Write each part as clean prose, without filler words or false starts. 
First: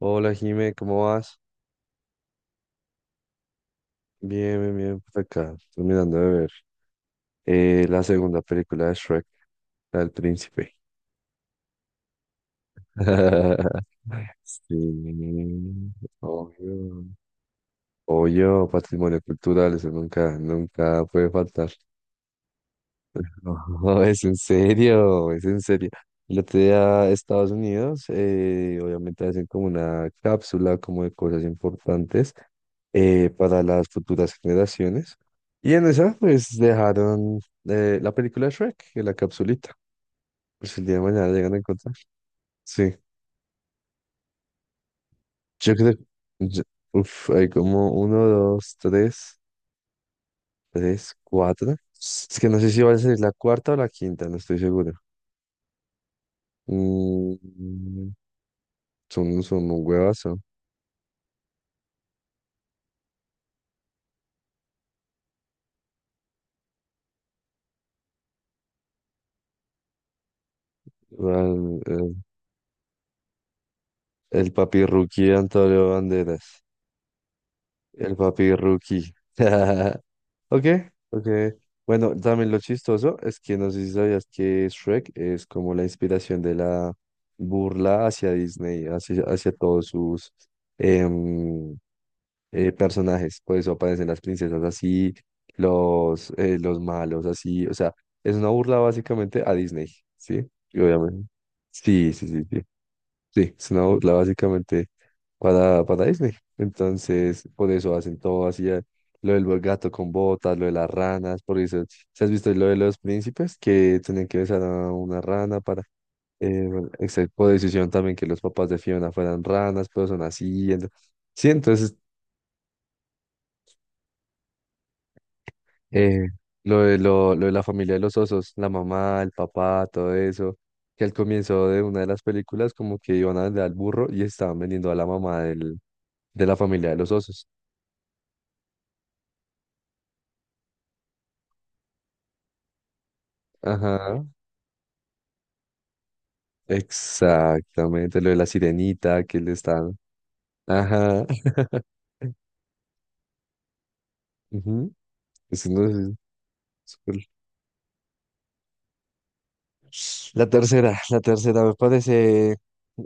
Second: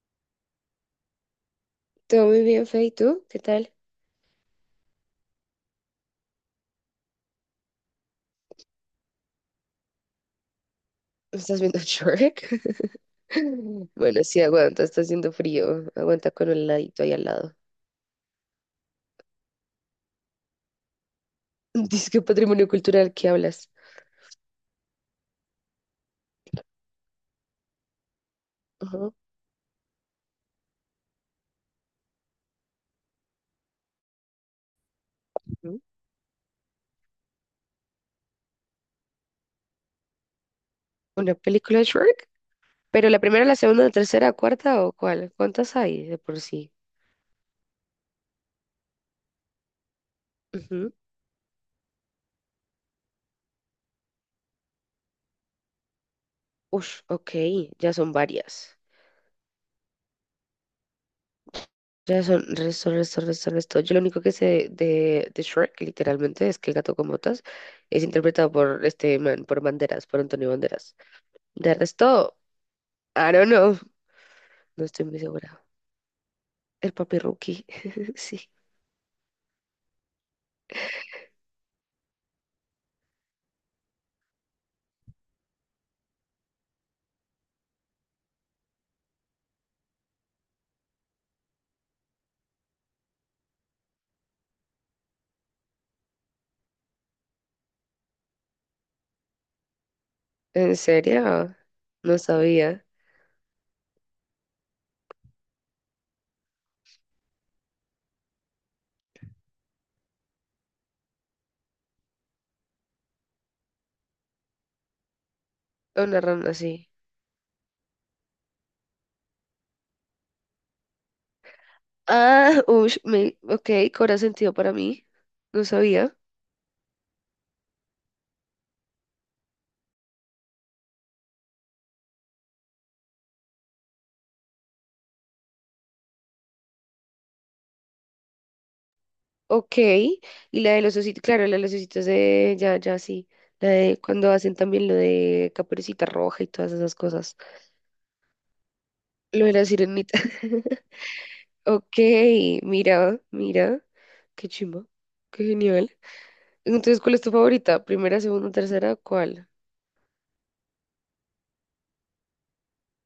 Hola Jime, ¿cómo vas? Todo muy bien, Fe, ¿y tú? ¿Qué tal? Bien, bien, bien, por acá, terminando de ver la segunda película de Shrek, la del príncipe. ¿No ¿Estás viendo Shrek? Bueno, sí, Sí, aguanta, está haciendo frío. Aguanta con el ladito obvio. ahí al lado. Obvio, patrimonio cultural, eso nunca, nunca puede faltar. Dice que patrimonio cultural, ¿qué No, hablas? es en serio, es en serio. El otro día a Estados Unidos, Ajá. obviamente hacen como una cápsula como de cosas importantes para las futuras generaciones. Y ¿Mm? en esa, pues dejaron la película de Shrek en la capsulita. Pues el día de mañana ¿Una llegan a película de encontrar. Shrek? Sí, ¿Pero la primera, la segunda, la tercera, cuarta o cuál? yo ¿Cuántas creo. hay de por yo- sí? Uf, hay como uno, dos, tres, Ujú. tres, cuatro. Es que no sé si va a ser la cuarta o la quinta, no estoy seguro. Ush, ok, ya son Mm, varias. son un huevazo. Ya son resto, resto, resto, resto. Yo lo único que sé de Shrek, literalmente, es que el gato con botas es interpretado por este man, por Banderas, por Antonio Banderas. O sea, De El, el- resto. I don't know. el No papi estoy muy rookie de segura. Antonio Banderas. El papi Rookie. El Sí. papi rookie. Ok, ok. Bueno, también lo chistoso es que no sé si sabías que Shrek es como la inspiración de la burla hacia Disney, hacia, hacia todos sus em, personajes. Por eso aparecen las princesas así, los malos así. O sea, es una burla básicamente a Disney, ¿sí? ¿En Y obviamente. serio? Sí, No sí, sí, sí. sabía. Sí, es una burla básicamente para Disney. Entonces, por eso hacen todo así, lo del gato con botas, lo de las ranas, por eso, ¿si has visto lo de los príncipes que tenían que besar a una rana para, Una rana eh, así. excepto por decisión también que los papás de Fiona fueran ranas, pero son así? Sí, entonces, Ah, ush, me, ok, cobra sentido para mí. No sabía. eh, lo de la familia de los osos, la mamá, el papá, todo eso, que al comienzo de una de las películas como que iban a vender al burro y estaban vendiendo a la mamá del de la familia de los osos. Ok. Y la de los ositos, claro, la de los ositos de. Ya, ya, sí. La de Ajá, cuando hacen también lo de Caperucita Roja y todas esas cosas. exactamente. Lo de la sirenita que Lo le de la están. sirenita. Ajá. Ok, mira, mira. Qué chimba. Ujú, Qué eso no es- genial. uno- es Entonces, ¿cuál es súper- tu favorita? ¿Primera, segunda, tercera? ¿Cuál? la tercera, la tercera me parece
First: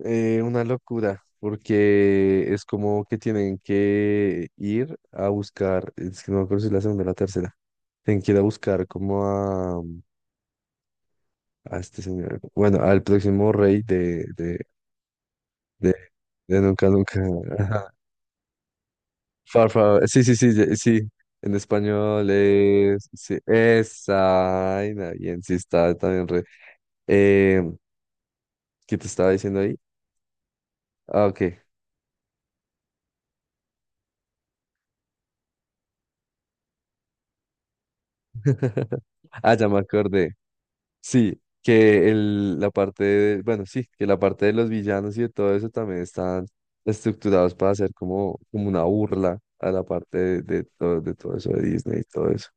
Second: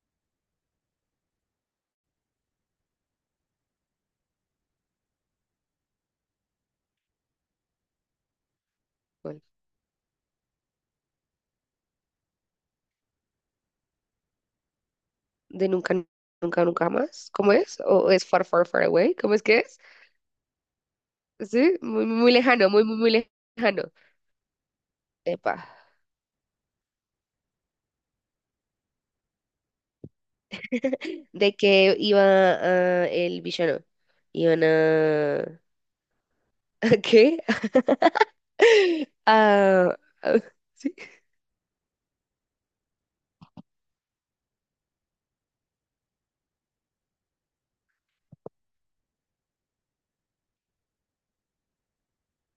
una locura, porque es como que tienen que ir a buscar, es que no me acuerdo si es la segunda o la tercera, tienen que ir a buscar como ¿Cuál? A este señor, bueno, al próximo rey de, De de, nunca, de nunca, Nunca nunca Nunca, más. ¿Cómo es? ¿O es far, far, far away? ¿Cómo es que es? Sí, sí, sí, sí. En Sí, muy, muy, español muy lejano, muy, muy, es, muy sí, lejano. esa, ay, bien, sí Epa. está también re. Eh, ¿Qué te estaba diciendo ahí? Ah, De ok. que iba el villano. Iban a... ¿A qué? Ah, ya me A- acordé. a- sí. Sí, que el, la parte de, bueno, sí, que la parte de los villanos y de todo eso también están estructurados para hacer como, como una burla a la parte de, de todo eso de Disney y todo eso.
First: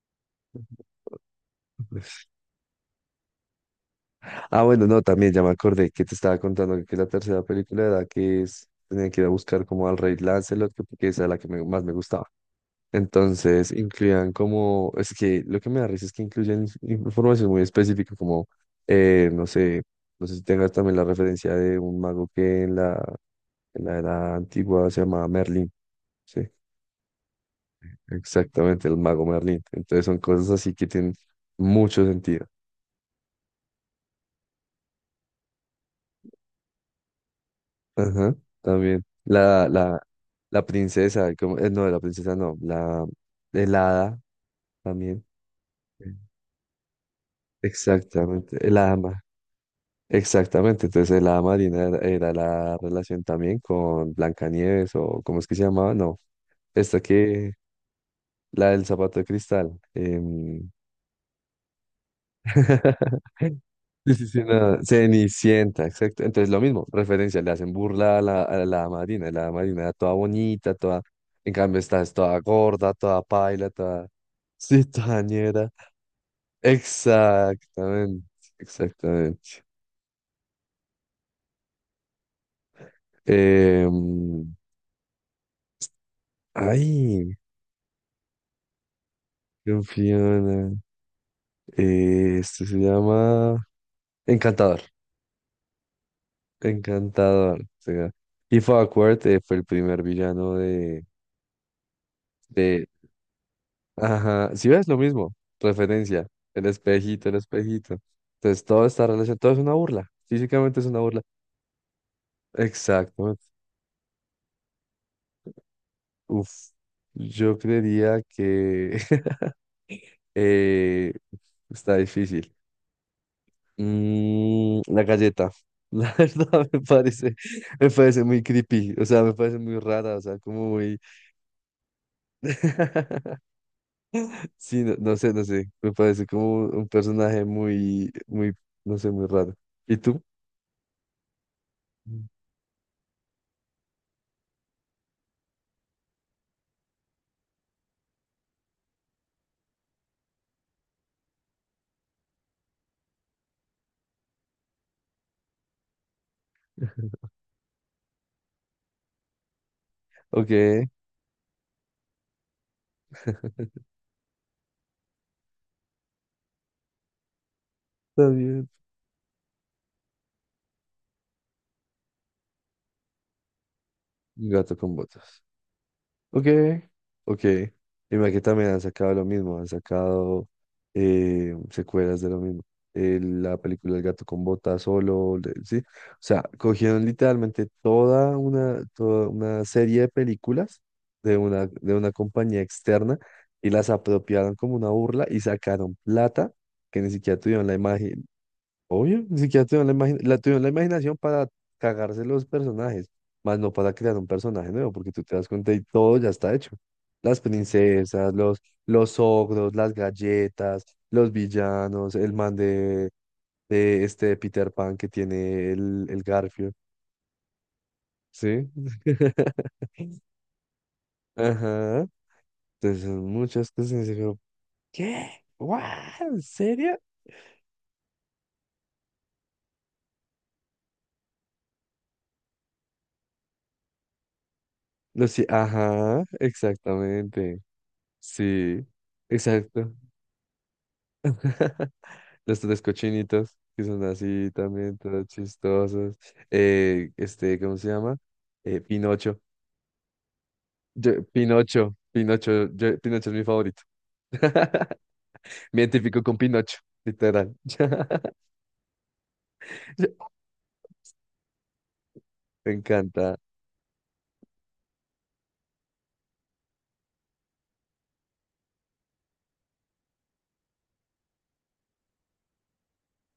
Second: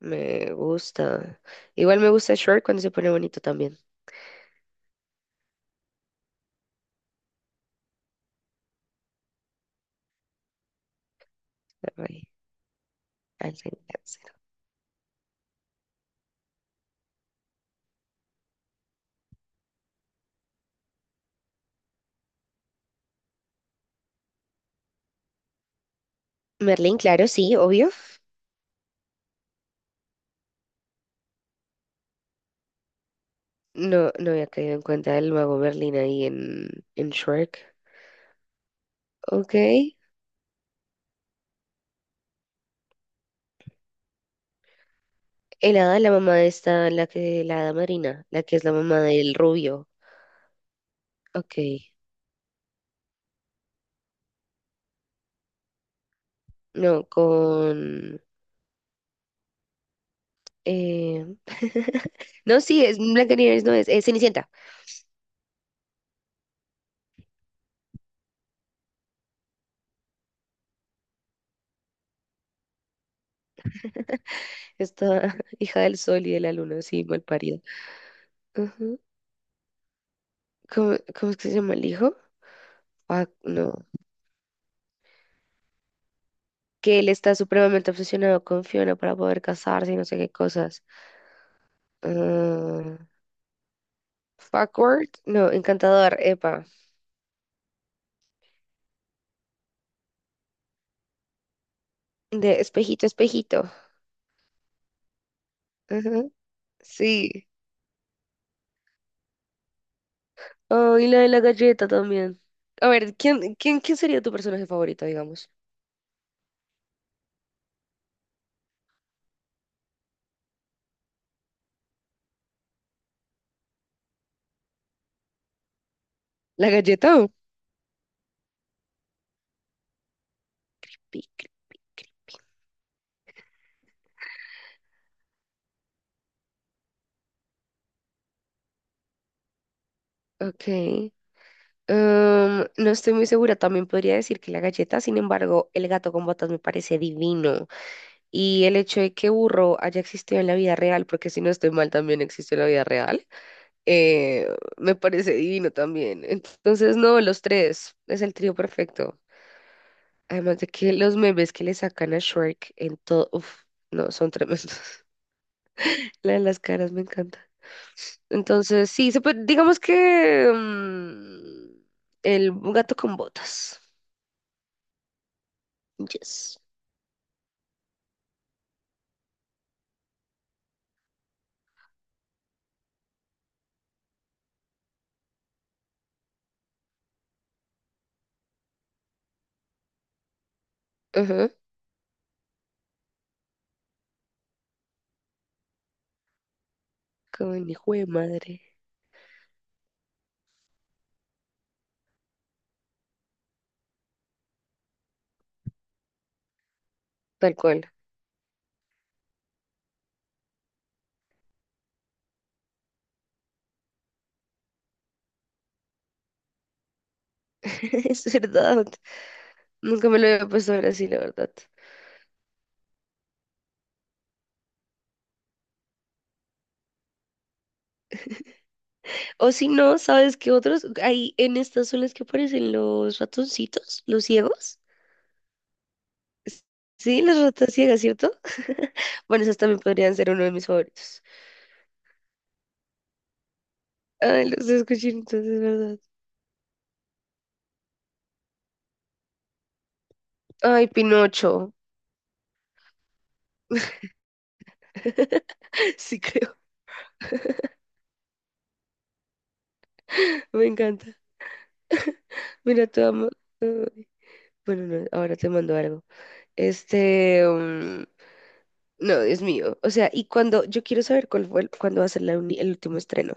Me gusta. Igual me gusta Shrek cuando se pone bonito también. Ah, bueno, no, también ya me acordé que te estaba contando que la tercera película era que es, tenía que ir a buscar como al rey Lancelot, que porque esa era la que más me Ay, gustaba. al Entonces, incluían reencarnárselo. como, es que lo que me da risa es que incluyen información muy específica, como, no sé, no sé si tengas también la referencia de un mago que en la era antigua se llamaba Merlín, sí, Merlín, claro, sí, obvio. exactamente, el mago Merlín. Entonces, son cosas así que tienen mucho sentido. No, no había caído en cuenta el mago Merlín ahí en Shrek. Ajá, también. Ok. La princesa, no, la princesa no, la, el hada también. El hada, Sí. la mamá de esta, la que, la hada marina, la Exactamente, que es la el hada, mamá del rubio. exactamente. Entonces, el hada Ok. marina era la relación también con Blancanieves o, ¿cómo es que se llamaba? No, esta No, que, con. la del zapato de cristal. Eh, No, sí, es Blancanieves, no es, es Sí, sí, sí, Cenicienta. no, Cenicienta, exacto. Entonces, lo mismo, referencia, le hacen burla a la Marina, y la Marina era toda bonita, toda. En cambio, esta es toda gorda, toda paila, toda. Sí, Esta toda ñera. hija del sol y de la luna, sí, mal parida. Exactamente, Ujú. exactamente. ¿Cómo, cómo es que se llama el hijo? Ah, no. Em, Que él ay, está supremamente obsesionado con Fiona para poder qué casarse y no sé qué Fiona. cosas. Esto se Ah, llama Encantador. Fuckworth, no, encantador, epa. Encantador. O sea, If Awkward fue el primer villano de De de, espejito, espejito. ajá, si ves lo mismo, Ajá, referencia, el espejito, el sí. espejito. Entonces todo está relacionado, todo es una burla, físicamente es Oh, una y la burla. de la galleta también. A ver, Exactamente. ¿quién, quién, quién sería tu personaje favorito, digamos? Uf, yo creería que eh, está difícil. La galleta, la verdad ¿La me galleta o parece, me parece muy creepy, o sea, me parece muy rara, o sea, como muy... Piccolo? Sí, no, no sé, me parece como un personaje muy, muy, no sé, muy raro. ¿Y tú? Ok. No estoy muy segura. También podría decir que la galleta, sin embargo, el gato con botas me parece divino. Y el hecho de que Burro haya existido en la vida real, porque si no estoy mal, también existe en la vida real, eh, me parece divino también. Entonces, no, los tres. Es el trío perfecto. Además de Ok, que los memes que le sacan a Shrek en todo. Uf, no, son tremendos. La de las caras me encanta. está bien. Entonces, sí, se puede, digamos que el gato con botas. Gato con botas. Ok, Yes. ok. Y mira que también han sacado lo mismo, han sacado secuelas de lo mismo. La película El gato con botas solo, ¿sí? O sea, cogieron literalmente toda una serie de películas de Ajá. una, de una compañía externa y las apropiaron como una burla y sacaron plata que ni siquiera Como tuvieron el la hijo de imagen. madre. Obvio, ni siquiera tuvieron la imaginación para cagarse los personajes, más no para crear un personaje nuevo, porque tú te das cuenta y todo ya está hecho. Las Tal cual. princesas, los ogros, las galletas, los villanos, el man de este de Peter Pan que tiene el Garfio, Es ¿sí? verdad. Nunca me lo había puesto a ver así, la verdad. Ajá. Entonces son muchas cosas y digo, ¿qué? ¿What? ¿En serio? O si no, ¿sabes qué otros? Hay en estas son las que aparecen los ratoncitos, los ciegos. No, sí, ajá, S- sí, las exactamente. ratas ciegas, ¿cierto? Sí, Bueno, esas también exacto. podrían ser uno de mis favoritos. Las tres cochinitas, que son Ay, así los también, escuché, todas entonces, ¿verdad? chistosas. Este, ¿cómo se llama? Pinocho. Ay, Pinocho. Pinocho, Pinocho, Pinocho es mi favorito. Me Sí, identifico con Pinocho, literal. me encanta. Me Mira, te amo. encanta. eh, Bueno, no, ahora te mando algo. Este, mm, no, Dios mío. O sea, y cuando, yo quiero saber cuál fue, el- cuándo va a ser la uni- el último estreno.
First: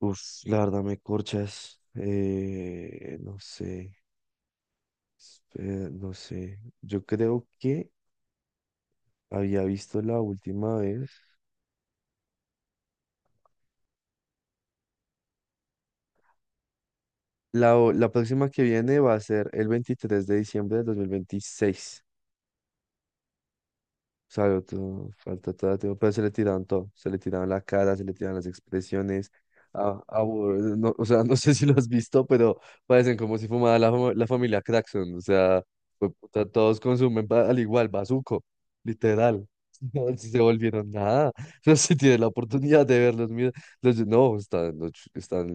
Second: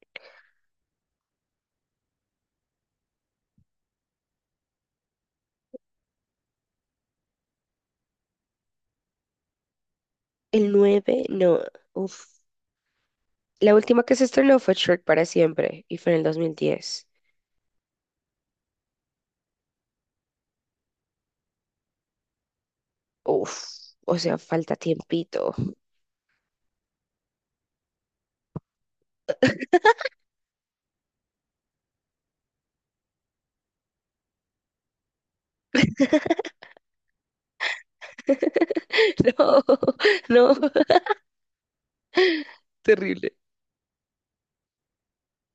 Uf, la verdad me corchas. No sé, espera, no sé. Yo creo que había visto la El última vez. 9, no, uf. La última que se estrenó fue Shrek para siempre y fue en el 2010. La próxima que viene va a ser el 23 de diciembre de 2026. Uf, o sea, Claro, falta todo, falta tiempito. todo, todo, pero se le tiraban todo, se le tiraban la cara, se le tiraban las expresiones, no, o sea, no sé si lo has visto, pero parecen como si fumara la, la familia Craxon, o sea, fue puta, todos consumen al igual, bazuco, literal, no, si se No, no, volvieron nada, no sé si tienes la oportunidad de terrible. verlos, mira, los, no, están, los están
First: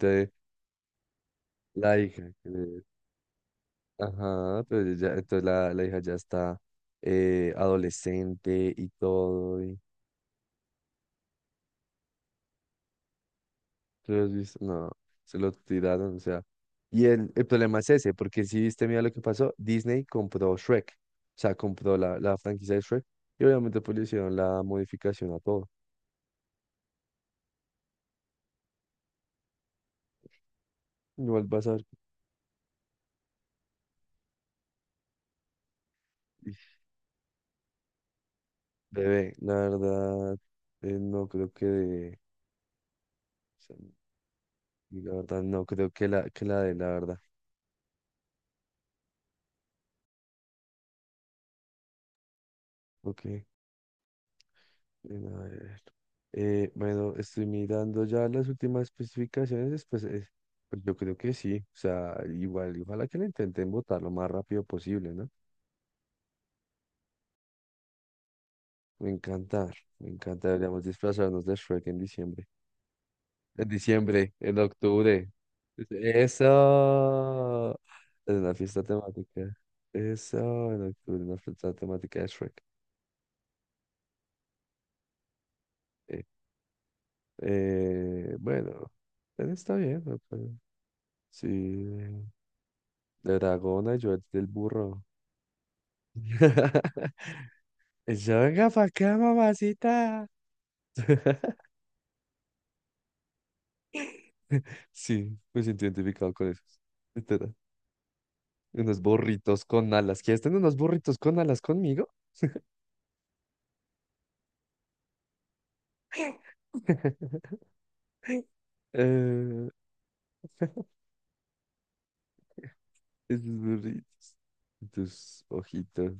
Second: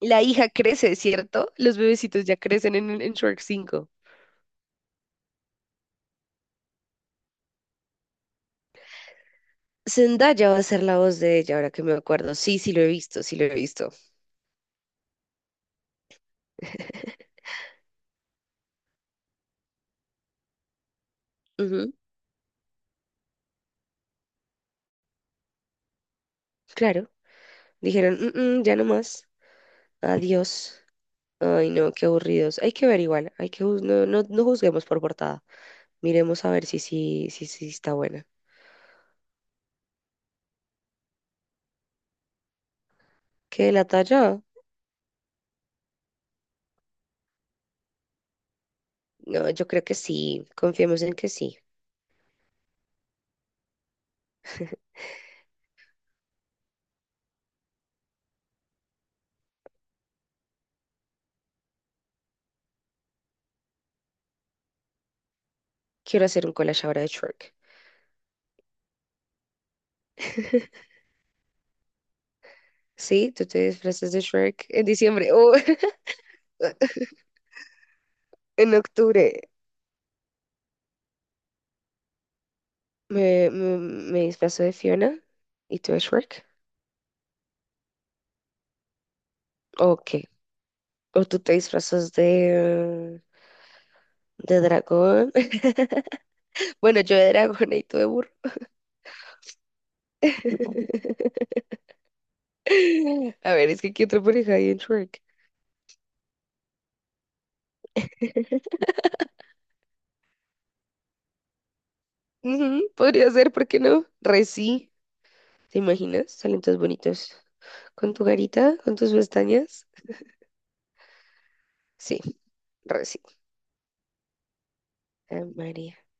La hija crece, ¿cierto? Los la bebecitos hija, ya crecen en Shrek 5. ajá, pero ya, entonces la hija ya está adolescente y todo. Zendaya va a ser la voz de ella, ahora que me acuerdo. Sí, sí lo he visto, sí lo he visto. ¿Tú lo has visto? No, se lo tiraron, o sea. Y el problema es ese, porque si viste, mira lo que pasó, Disney compró Shrek, o sea, Ujú, compró la, la franquicia de Shrek, y obviamente pues le hicieron la modificación a todo. claro. Dijeron, "Mm, mm, ya no más. Adiós. Igual vas Ay, a ver, no, qué aburridos. Hay que ver igual. Hay que juz- no, no, no juzguemos por portada. Miremos a y, ver si sí si, si, está buena. bebé, la verdad, no creo que de, o ¿Qué sea, la talla? la verdad, no creo que la de la verdad, No, yo creo que sí. Confiemos en que sí. ok. Bueno, a ver. Bueno, estoy mirando ya las últimas especificaciones, pues, pues yo creo que sí. O sea, igual, ojalá que lo intenten votar lo más rápido posible, ¿no? Quiero hacer un collage ahora de Shrek. Me encanta, me encanta. Deberíamos disfrazarnos de Shrek en diciembre. Sí, tú te En disfrazas de diciembre, en Shrek en octubre. diciembre o Eso. En una en fiesta octubre. temática. Eso, en octubre, una fiesta temática de Shrek. Me disfrazo de Fiona y tú de Eh, Shrek. Bueno, está bien. Ok. ¿No? Pero O tú sí. te disfrazas Dragona, yo el del de burro. dragón. Bueno, yo de dragona y tú de burro. Eso, venga para acá, mamacita. A ver, es que ¿qué otra pareja hay en Shrek? Sí, me siento identificado con eso. Literal. Unos burritos con alas. ¿Quieres tener unos burritos con alas conmigo? Ujú, podría ser, ¿por qué no? Re sí. ¿Te imaginas? Salen todos bonitos. Con tu garita, con tus Eh, pestañas. Sí, re sí. esos burritos. Tus Ay, María. ojitos,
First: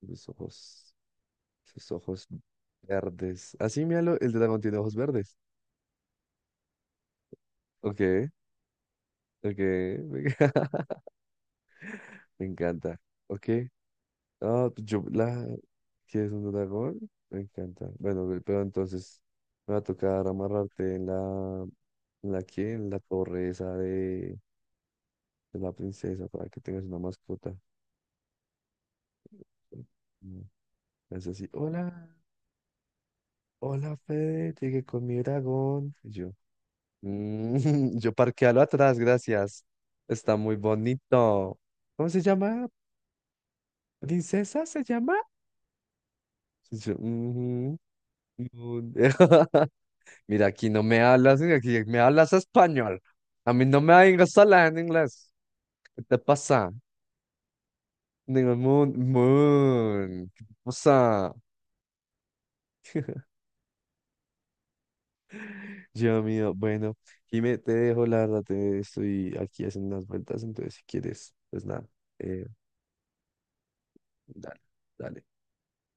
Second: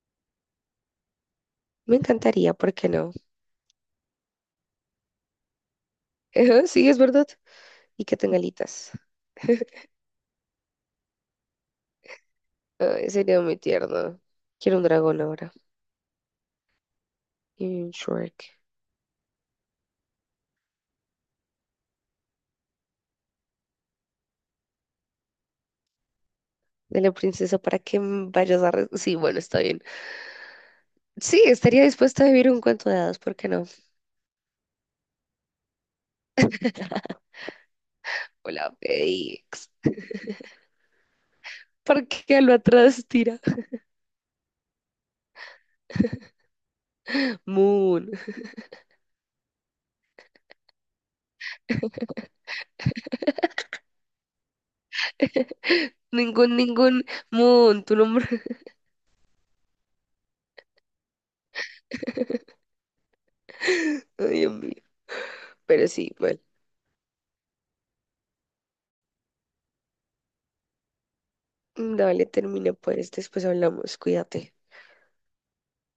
tus ojos, tus Me ojos encantaría, ¿por qué no? verdes. Así, míralo, el dragón tiene ojos verdes. Ajá, sí, es verdad. Y que Ok, tenga alitas. ok. Me encanta. Ay, sería Ok. muy tierno. Ah, Quiero un pues yo, dragón la ahora. que es un dragón, me Y encanta. un Bueno, Shrek. pero entonces me va a tocar amarrarte en la que, en la torre esa de la princesa para que tengas una De la mascota. princesa para que m- vayas a... re- sí, bueno, está bien. Mm, Es Sí, así, estaría hola, dispuesta a vivir un cuento de hadas, ¿por qué no? hola Fede, llegué con mi dragón. Y yo, "Mm, yo parquealo Hola, atrás, gracias." Félix. Está muy bonito. ¿Por ¿Cómo se qué lo llama? atrás tira? ¿Princesa se llama? Y yo, "Ujú". Moon. Mira, aquí no me hablas, aquí me hablas español. A mí no me vengas a hablar en inglés. ¿Qué te Ningún, pasa? ningún. Moon, tu nombre. Digo, moon, moon. ¿Qué te pasa? Ay, Dios mío. Pero sí, Dios bueno. mío, bueno, Jimé, te dejo, la verdad, te estoy aquí haciendo unas vueltas, entonces si quieres, pues nada, Dale, eh, termina pues. Después hablamos. Cuídate. dale, dale.